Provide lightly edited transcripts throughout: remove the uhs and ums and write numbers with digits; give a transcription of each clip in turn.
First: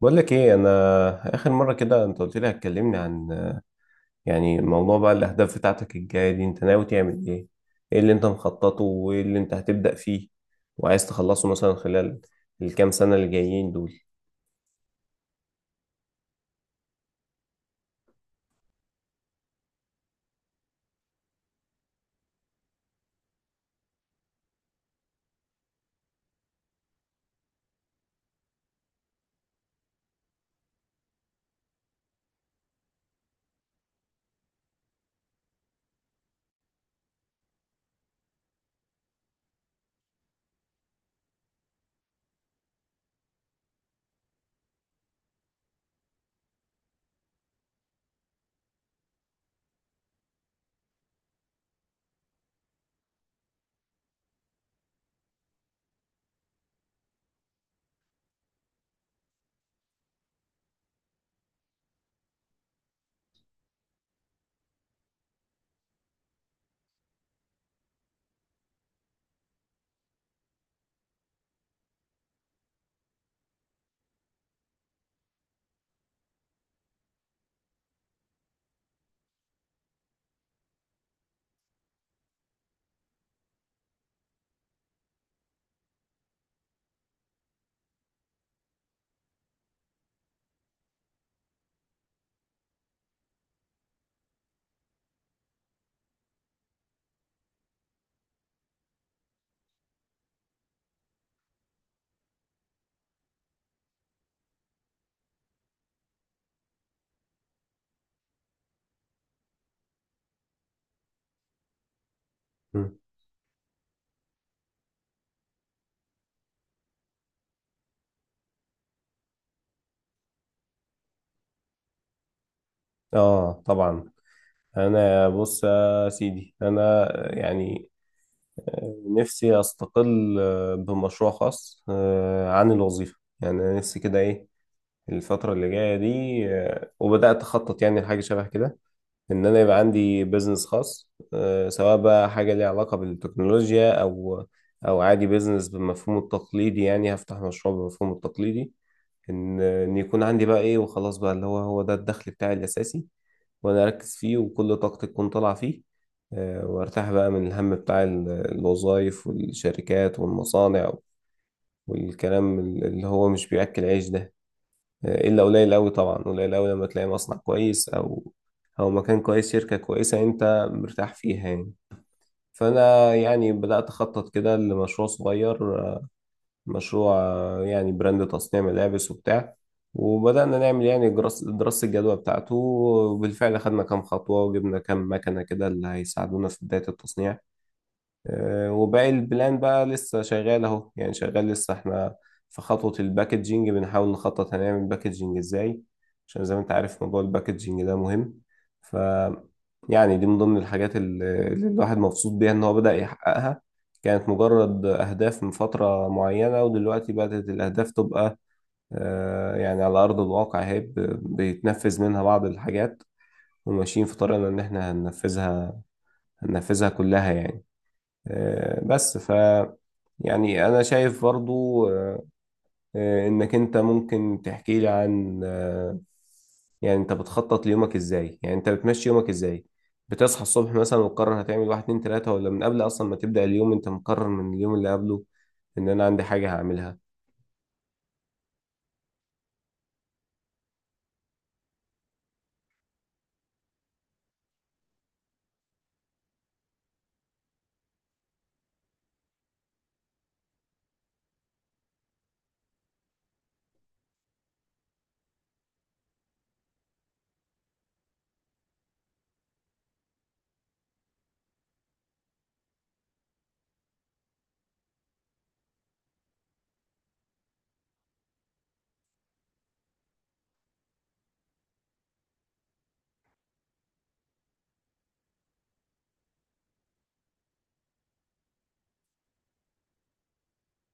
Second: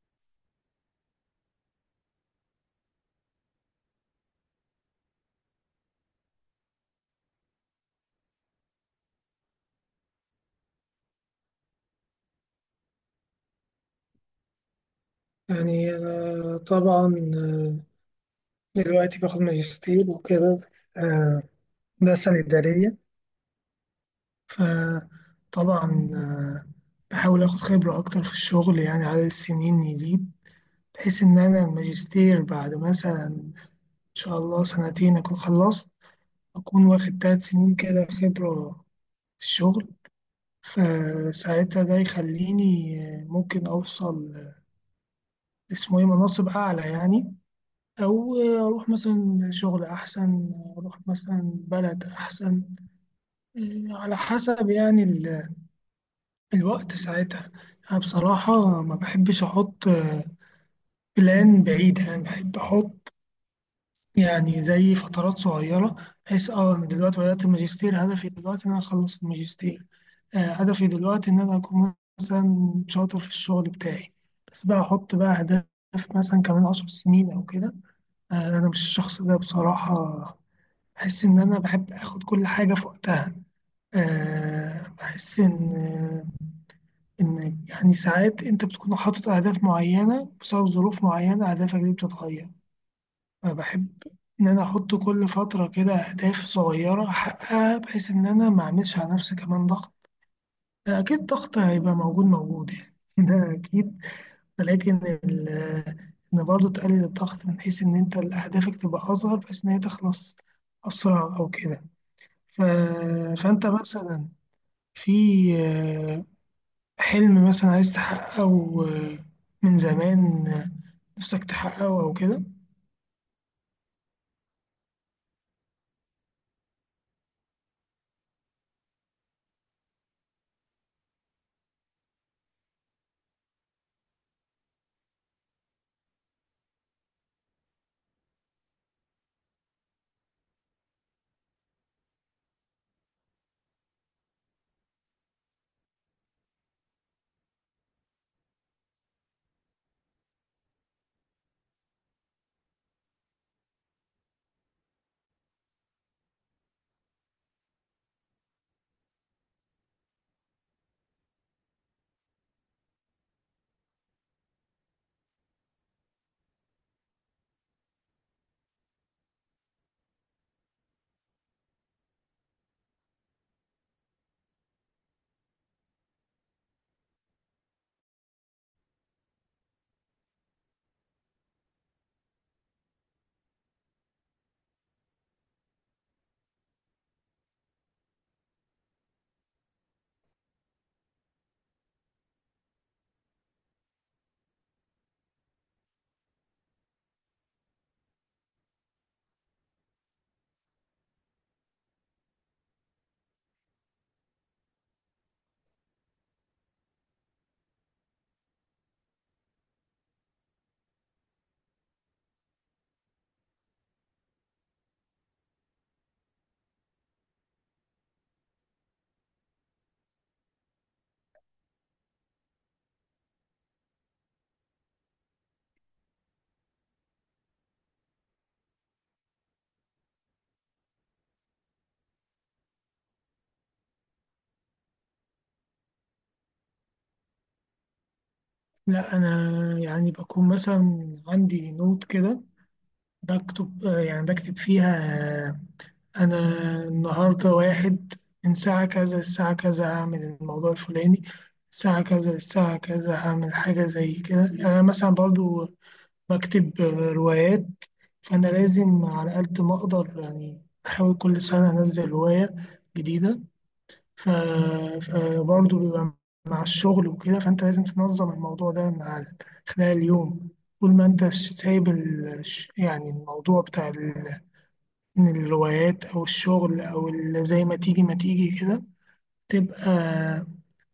بقول لك ايه، انا اخر مره كده انت قلت لي هتكلمني عن يعني موضوع، بقى الاهداف بتاعتك الجايه دي انت ناوي تعمل ايه؟ ايه اللي انت مخططه وايه اللي انت هتبدا فيه وعايز تخلصه مثلا خلال الكام سنه اللي جايين دول؟ أنا طبعا دلوقتي باخد ماجستير وكده. آه، ده سنة إدارية. فطبعا بحاول آخد خبرة أكتر في الشغل، يعني عدد السنين يزيد بحيث إن أنا الماجستير بعد مثلا إن شاء الله سنتين أكون خلصت، أكون واخد 3 سنين كده خبرة في الشغل. فساعتها ده يخليني ممكن أوصل اسمه إيه مناصب أعلى، يعني أو أروح مثلا شغل أحسن، أروح مثلا بلد أحسن، إيه، على حسب يعني الوقت ساعتها. أنا بصراحة ما بحبش أحط بلان بعيد، يعني بحب أحط يعني زي فترات صغيرة، بحيث أنا دلوقتي بدأت الماجستير، هدفي دلوقتي إن أنا أخلص الماجستير. هدفي دلوقتي إن أنا أكون مثلا شاطر في الشغل بتاعي. بس بقى أحط بقى أهداف، مثلا كمان 10 سنين أو كده. أنا مش الشخص ده بصراحة، بحس إن أنا بحب آخد كل حاجة في وقتها. بحس إن يعني ساعات أنت بتكون حاطط أهداف معينة بسبب ظروف معينة، أهدافك دي بتتغير. فبحب إن أنا أحط كل فترة كده أهداف صغيرة أحققها، بحيث إن أنا ما أعملش على نفسي كمان ضغط. أكيد ضغط هيبقى موجود موجود يعني ده أكيد. ولكن ال- إن برضه تقلل الضغط، من حيث إن أنت أهدافك تبقى أصغر بحيث إن هي تخلص أسرع أو كده. ف- مم. فأنت مثلا في آه، حلم مثلا عايز تحققه آه، من زمان، نفسك تحققه أو كده. اه، طبعا. انا بص يا سيدي، انا يعني نفسي استقل بمشروع خاص عن الوظيفه. يعني أنا نفسي كده ايه الفتره اللي جايه دي. وبدات اخطط يعني لحاجه شبه كده، ان انا يبقى عندي بيزنس خاص، سواء بقى حاجه ليها علاقه بالتكنولوجيا او او عادي بيزنس بالمفهوم التقليدي. يعني هفتح مشروع بالمفهوم التقليدي، ان يكون عندي بقى ايه وخلاص، بقى اللي هو ده الدخل بتاعي الاساسي، وانا اركز فيه وكل طاقتي تكون طالعه فيه. وارتاح بقى من الهم بتاع الوظايف والشركات والمصانع، والكلام اللي هو مش بياكل عيش ده، الا قليل قوي. طبعا قليل قوي لما تلاقي مصنع كويس او او مكان كويس، شركة كويسة انت مرتاح فيها يعني. فانا يعني بدأت اخطط كده لمشروع صغير، مشروع يعني براند تصنيع ملابس وبتاع. وبدأنا نعمل يعني دراسة الجدوى بتاعته، وبالفعل خدنا كام خطوة وجبنا كام مكنة كده اللي هيساعدونا في بداية التصنيع. وباقي البلان بقى لسه شغال اهو، يعني شغال لسه احنا في خطوة الباكجينج، بنحاول نخطط هنعمل باكجينج ازاي، عشان زي ما انت عارف موضوع الباكجينج ده مهم. ف يعني دي من ضمن الحاجات اللي الواحد مبسوط بيها، ان هو بدأ يحققها. كانت مجرد أهداف من فترة معينة، ودلوقتي بدأت الأهداف تبقى، يعني على أرض الواقع هي بيتنفذ منها بعض الحاجات، وماشيين في طريقنا إن إحنا هننفذها كلها يعني. بس يعني أنا شايف برضو، إنك أنت ممكن تحكي لي عن يعني أنت بتخطط ليومك إزاي؟ يعني أنت بتمشي يومك إزاي؟ بتصحى الصبح مثلا وتقرر هتعمل واحد اتنين تلاتة، ولا من قبل أصلا ما تبدأ اليوم أنت مقرر من اليوم اللي قبله إن أنا عندي حاجة هعملها؟ لا، أنا يعني بكون مثلا عندي نوت كده، بكتب يعني بكتب فيها آه، أنا النهاردة واحد، من ساعة كذا للساعة كذا هعمل الموضوع الفلاني، الساعة كذا للساعة كذا هعمل حاجة زي كده. يعني أنا مثلا برضو بكتب روايات، فأنا لازم على قد ما أقدر يعني بحاول كل سنة أنزل هواية جديدة. ف... فبرضه بيبقى مع الشغل وكده، فأنت لازم تنظم الموضوع ده مع خلال اليوم، طول ما أنت سايب يعني الموضوع بتاع من الروايات أو الشغل أو زي ما تيجي ما تيجي كده، تبقى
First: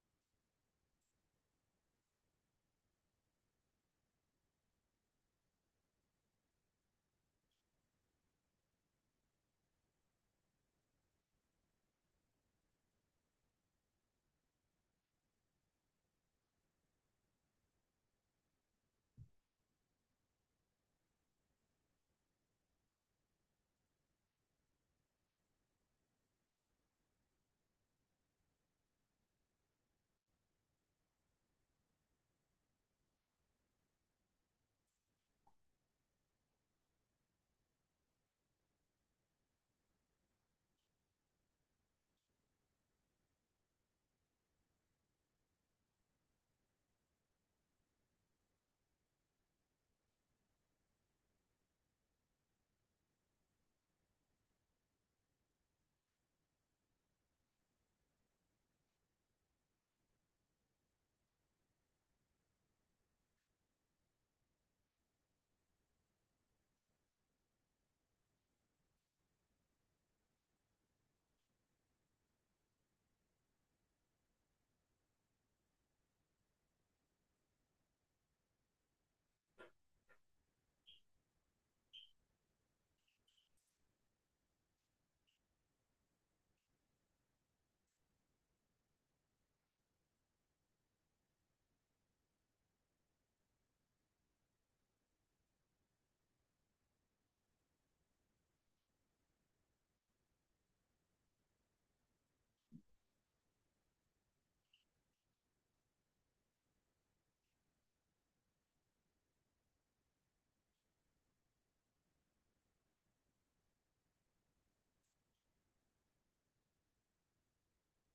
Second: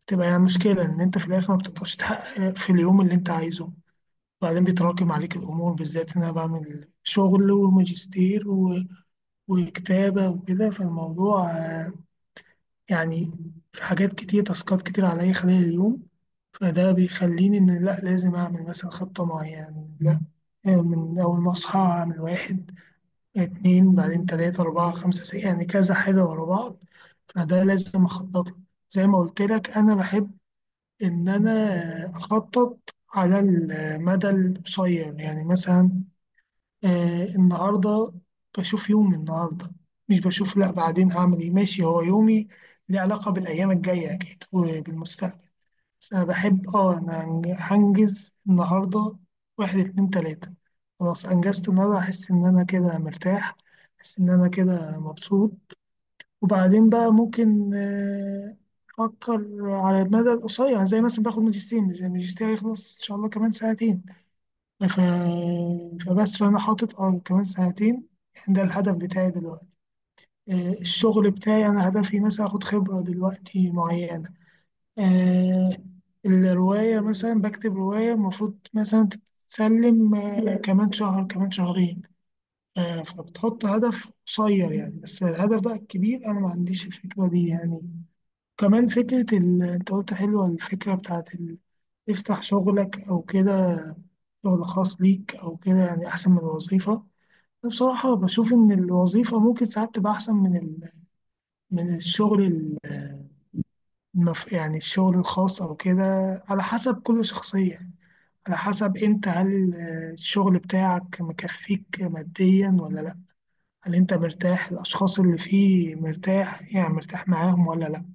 تبقى يعني مشكلة، إن أنت في الآخر ما بتقدرش تحقق في اليوم اللي أنت عايزه. بعدين بيتراكم عليك الأمور، بالذات إن أنا بعمل شغل وماجستير وكتابة وكده. فالموضوع يعني في حاجات كتير، تاسكات كتير عليا خلال اليوم. فده بيخليني إن لأ، لازم أعمل مثلا خطة معينة. لأ، من أول ما أصحى أعمل واحد، اتنين، بعدين تلاتة، أربعة، خمسة، ستة، يعني كذا حاجة ورا بعض، فده لازم أخطط له. زي ما قلت لك أنا بحب إن أنا أخطط على المدى القصير، يعني مثلا النهارده بشوف يومي النهارده، مش بشوف لا بعدين هعمل ايه، ماشي هو يومي ليه علاقة بالأيام الجاية أكيد وبالمستقبل، بس أنا بحب أنا هنجز النهارده واحد، اتنين، تلاتة، خلاص أنجزت النهارده أحس إن أنا كده مرتاح، أحس إن أنا كده مبسوط. وبعدين بقى ممكن أفكر على المدى القصير، زي مثلا باخد ماجستير، الماجستير هيخلص إن شاء الله كمان ساعتين. ف... فبس فأنا حاطط كمان سنتين، يعني ده الهدف بتاعي دلوقتي. الشغل بتاعي أنا هدفي مثلا أخد خبرة دلوقتي معينة. آه، الرواية مثلا بكتب رواية المفروض مثلا تتسلم كمان شهر، كمان شهرين. فبتحط هدف قصير، يعني بس الهدف بقى الكبير أنا ما عنديش الفكرة دي، يعني كمان فكرة أنت قلت حلوة، الفكرة بتاعت تفتح شغلك أو كده، شغل خاص ليك أو كده، يعني أحسن من الوظيفة. بصراحة بشوف إن الوظيفة ممكن ساعات تبقى أحسن من من الشغل يعني الشغل الخاص أو كده، على حسب كل شخصية، على حسب أنت هل الشغل بتاعك مكفيك ماديا ولا لأ، هل أنت مرتاح الأشخاص اللي فيه مرتاح، يعني مرتاح معاهم ولا لأ.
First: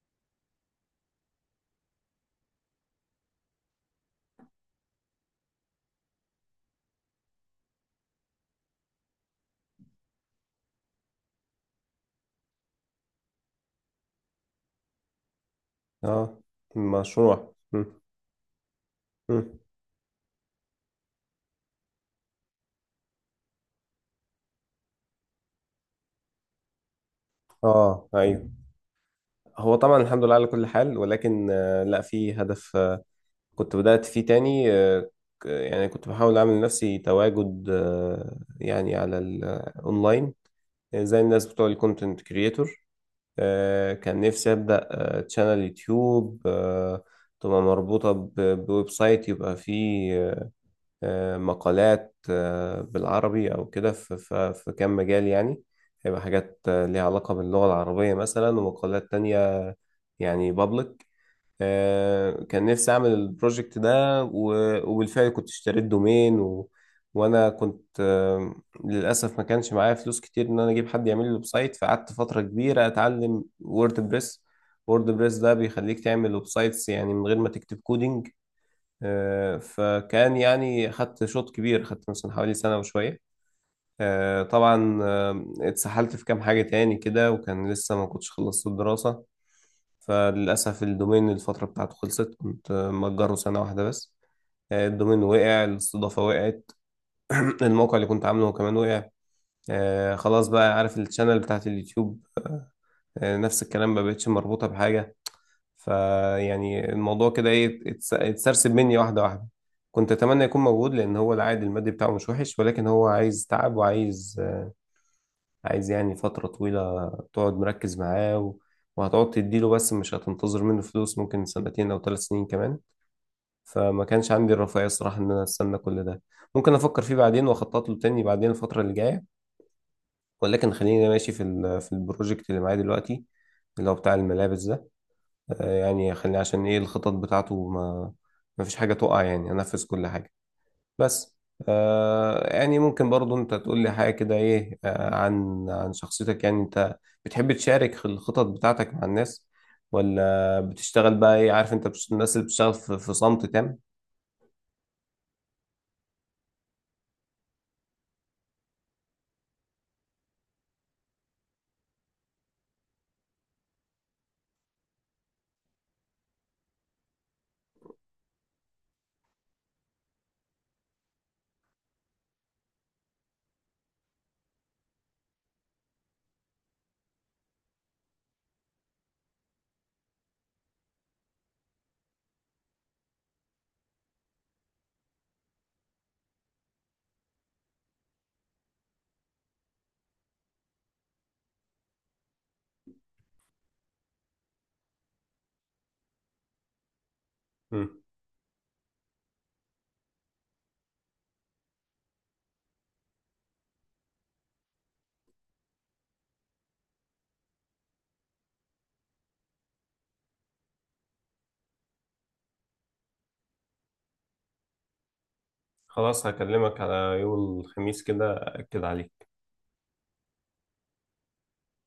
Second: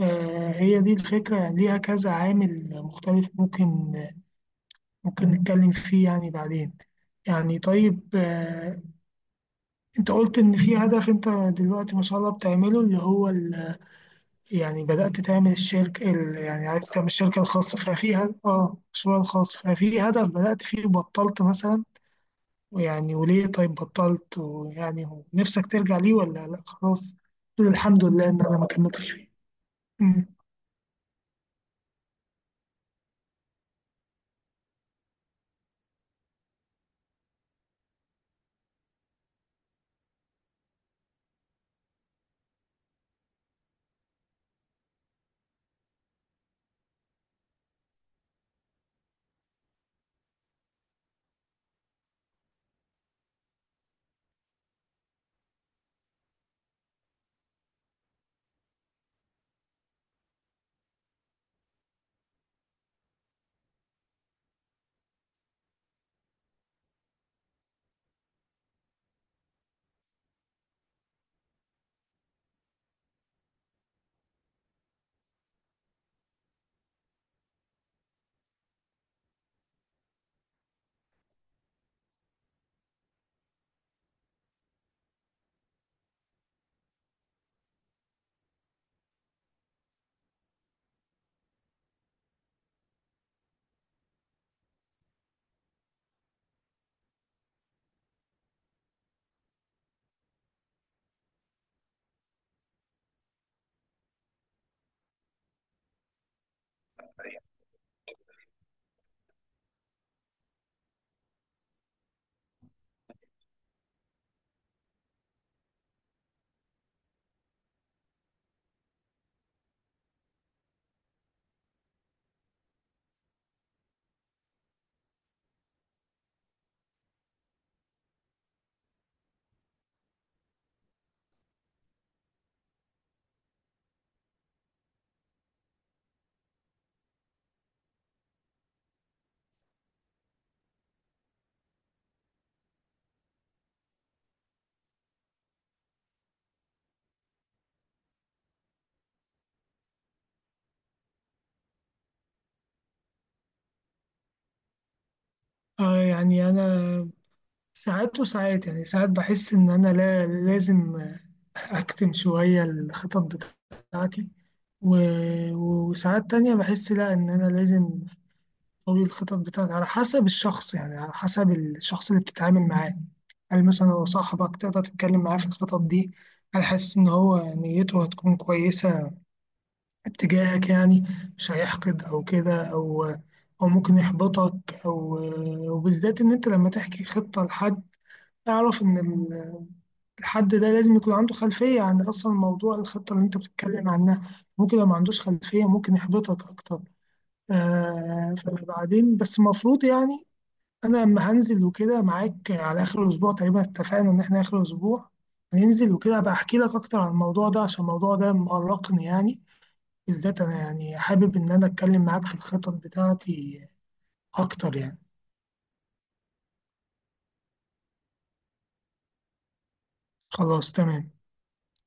هي دي الفكرة، يعني ليها كذا عامل مختلف، ممكن نتكلم فيه يعني بعدين. يعني طيب انت قلت ان في هدف انت دلوقتي ما شاء الله بتعمله، اللي هو يعني بدأت تعمل الشركة أه. يعني عايز تعمل الشركة مشروع الخاصة، م- ففي هدف المشروع م. الخاص، ففي هدف بدأت فيه وبطلت مثلا. ويعني وليه طيب بطلت، ويعني هو نفسك ترجع ليه ولا لا خلاص، تقول الحمد أه، لله ان أيوه. انا ما كملتش فيه. هو طبعا الحمد أمم. لله على كل حال، ولكن، لا، في هدف كنت بدأت فيه تاني. يعني كنت بحاول أعمل لنفسي تواجد، يعني على الأونلاين زي الناس بتوع الكونتنت كريتور. كان نفسي أبدأ تشانل يوتيوب، تبقى مربوطة بويب سايت، يبقى فيه مقالات بالعربي أو كده، في كام مجال يعني. هيبقى حاجات ليها علاقة باللغة العربية مثلا، ومقالات تانية يعني بابليك. كان نفسي اعمل البروجكت ده وبالفعل كنت اشتريت دومين وانا كنت، للاسف ما كانش معايا فلوس كتير ان انا اجيب حد يعمل لي ويب سايت، فقعدت فتره كبيره اتعلم ووردبريس. ووردبريس ده بيخليك تعمل ويب سايتس يعني من غير ما تكتب كودينج. فكان يعني خدت شوط كبير، خدت مثلا حوالي سنه وشويه. طبعا، اتسحلت في كام حاجه تاني كده، وكان لسه ما كنتش خلصت الدراسه. فللأسف الدومين الفترة بتاعته خلصت، كنت مأجره سنة واحدة بس. الدومين وقع، الاستضافة وقعت. الموقع اللي كنت عامله كمان وقع. خلاص بقى عارف الشانل بتاعت اليوتيوب، نفس الكلام ما بقتش مربوطة بحاجة. فيعني الموضوع كده ايه اتسرسب مني واحدة واحدة. كنت أتمنى يكون موجود، لأن هو العائد المادي بتاعه مش وحش، ولكن هو عايز تعب وعايز، عايز يعني فترة طويلة تقعد مركز معاه، و... وهتقعد تديله بس مش هتنتظر منه فلوس ممكن سنتين أو ثلاث سنين كمان. فما كانش عندي الرفاهية الصراحة إن أنا أستنى كل ده. ممكن أفكر فيه بعدين وأخطط له تاني بعدين الفترة اللي جاية. ولكن خليني ماشي في البروجكت اللي معايا دلوقتي، اللي هو بتاع الملابس ده. يعني خليني عشان إيه الخطط بتاعته ما فيش حاجة تقع يعني، أنفذ كل حاجة بس. يعني ممكن برضو انت تقول لي حاجة كده ايه، عن شخصيتك. يعني انت بتحب تشارك في الخطط بتاعتك مع الناس، ولا بتشتغل بقى ايه، عارف؟ انت الناس اللي بتشتغل في صمت تام. يعني انا ساعات وساعات، يعني ساعات بحس ان انا لا لازم أكتم شوية الخطط بتاعتي. و- وساعات تانية بحس لأ إن أنا لازم أقوي الخطط بتاعتي على حسب الشخص، يعني على حسب الشخص اللي بتتعامل معاه، هل مثلا هو صاحبك تقدر تتكلم معاه في الخطط دي، هل حاسس إن هو نيته هتكون كويسة اتجاهك، يعني مش هيحقد أو كده، أو ممكن يحبطك، أو وبالذات إن أنت لما تحكي خطة لحد، أعرف إن الحد ده لازم يكون عنده خلفية عن أصلا موضوع الخطة اللي أنت بتتكلم عنها، ممكن لو ما عندوش خلفية ممكن يحبطك أكتر. مم. فبعدين بس المفروض يعني أنا لما هنزل وكده معاك على آخر الأسبوع، تقريبا اتفقنا إن إحنا آخر الأسبوع هننزل وكده، أبقى أحكي لك أكتر عن الموضوع ده، عشان الموضوع ده مقلقني يعني. بالذات أنا يعني حابب إن أنا أتكلم معاك في الخطط بتاعتي أكتر يعني. خلاص، هكلمك على يوم الخميس كده، أكد عليك. خلاص تمام.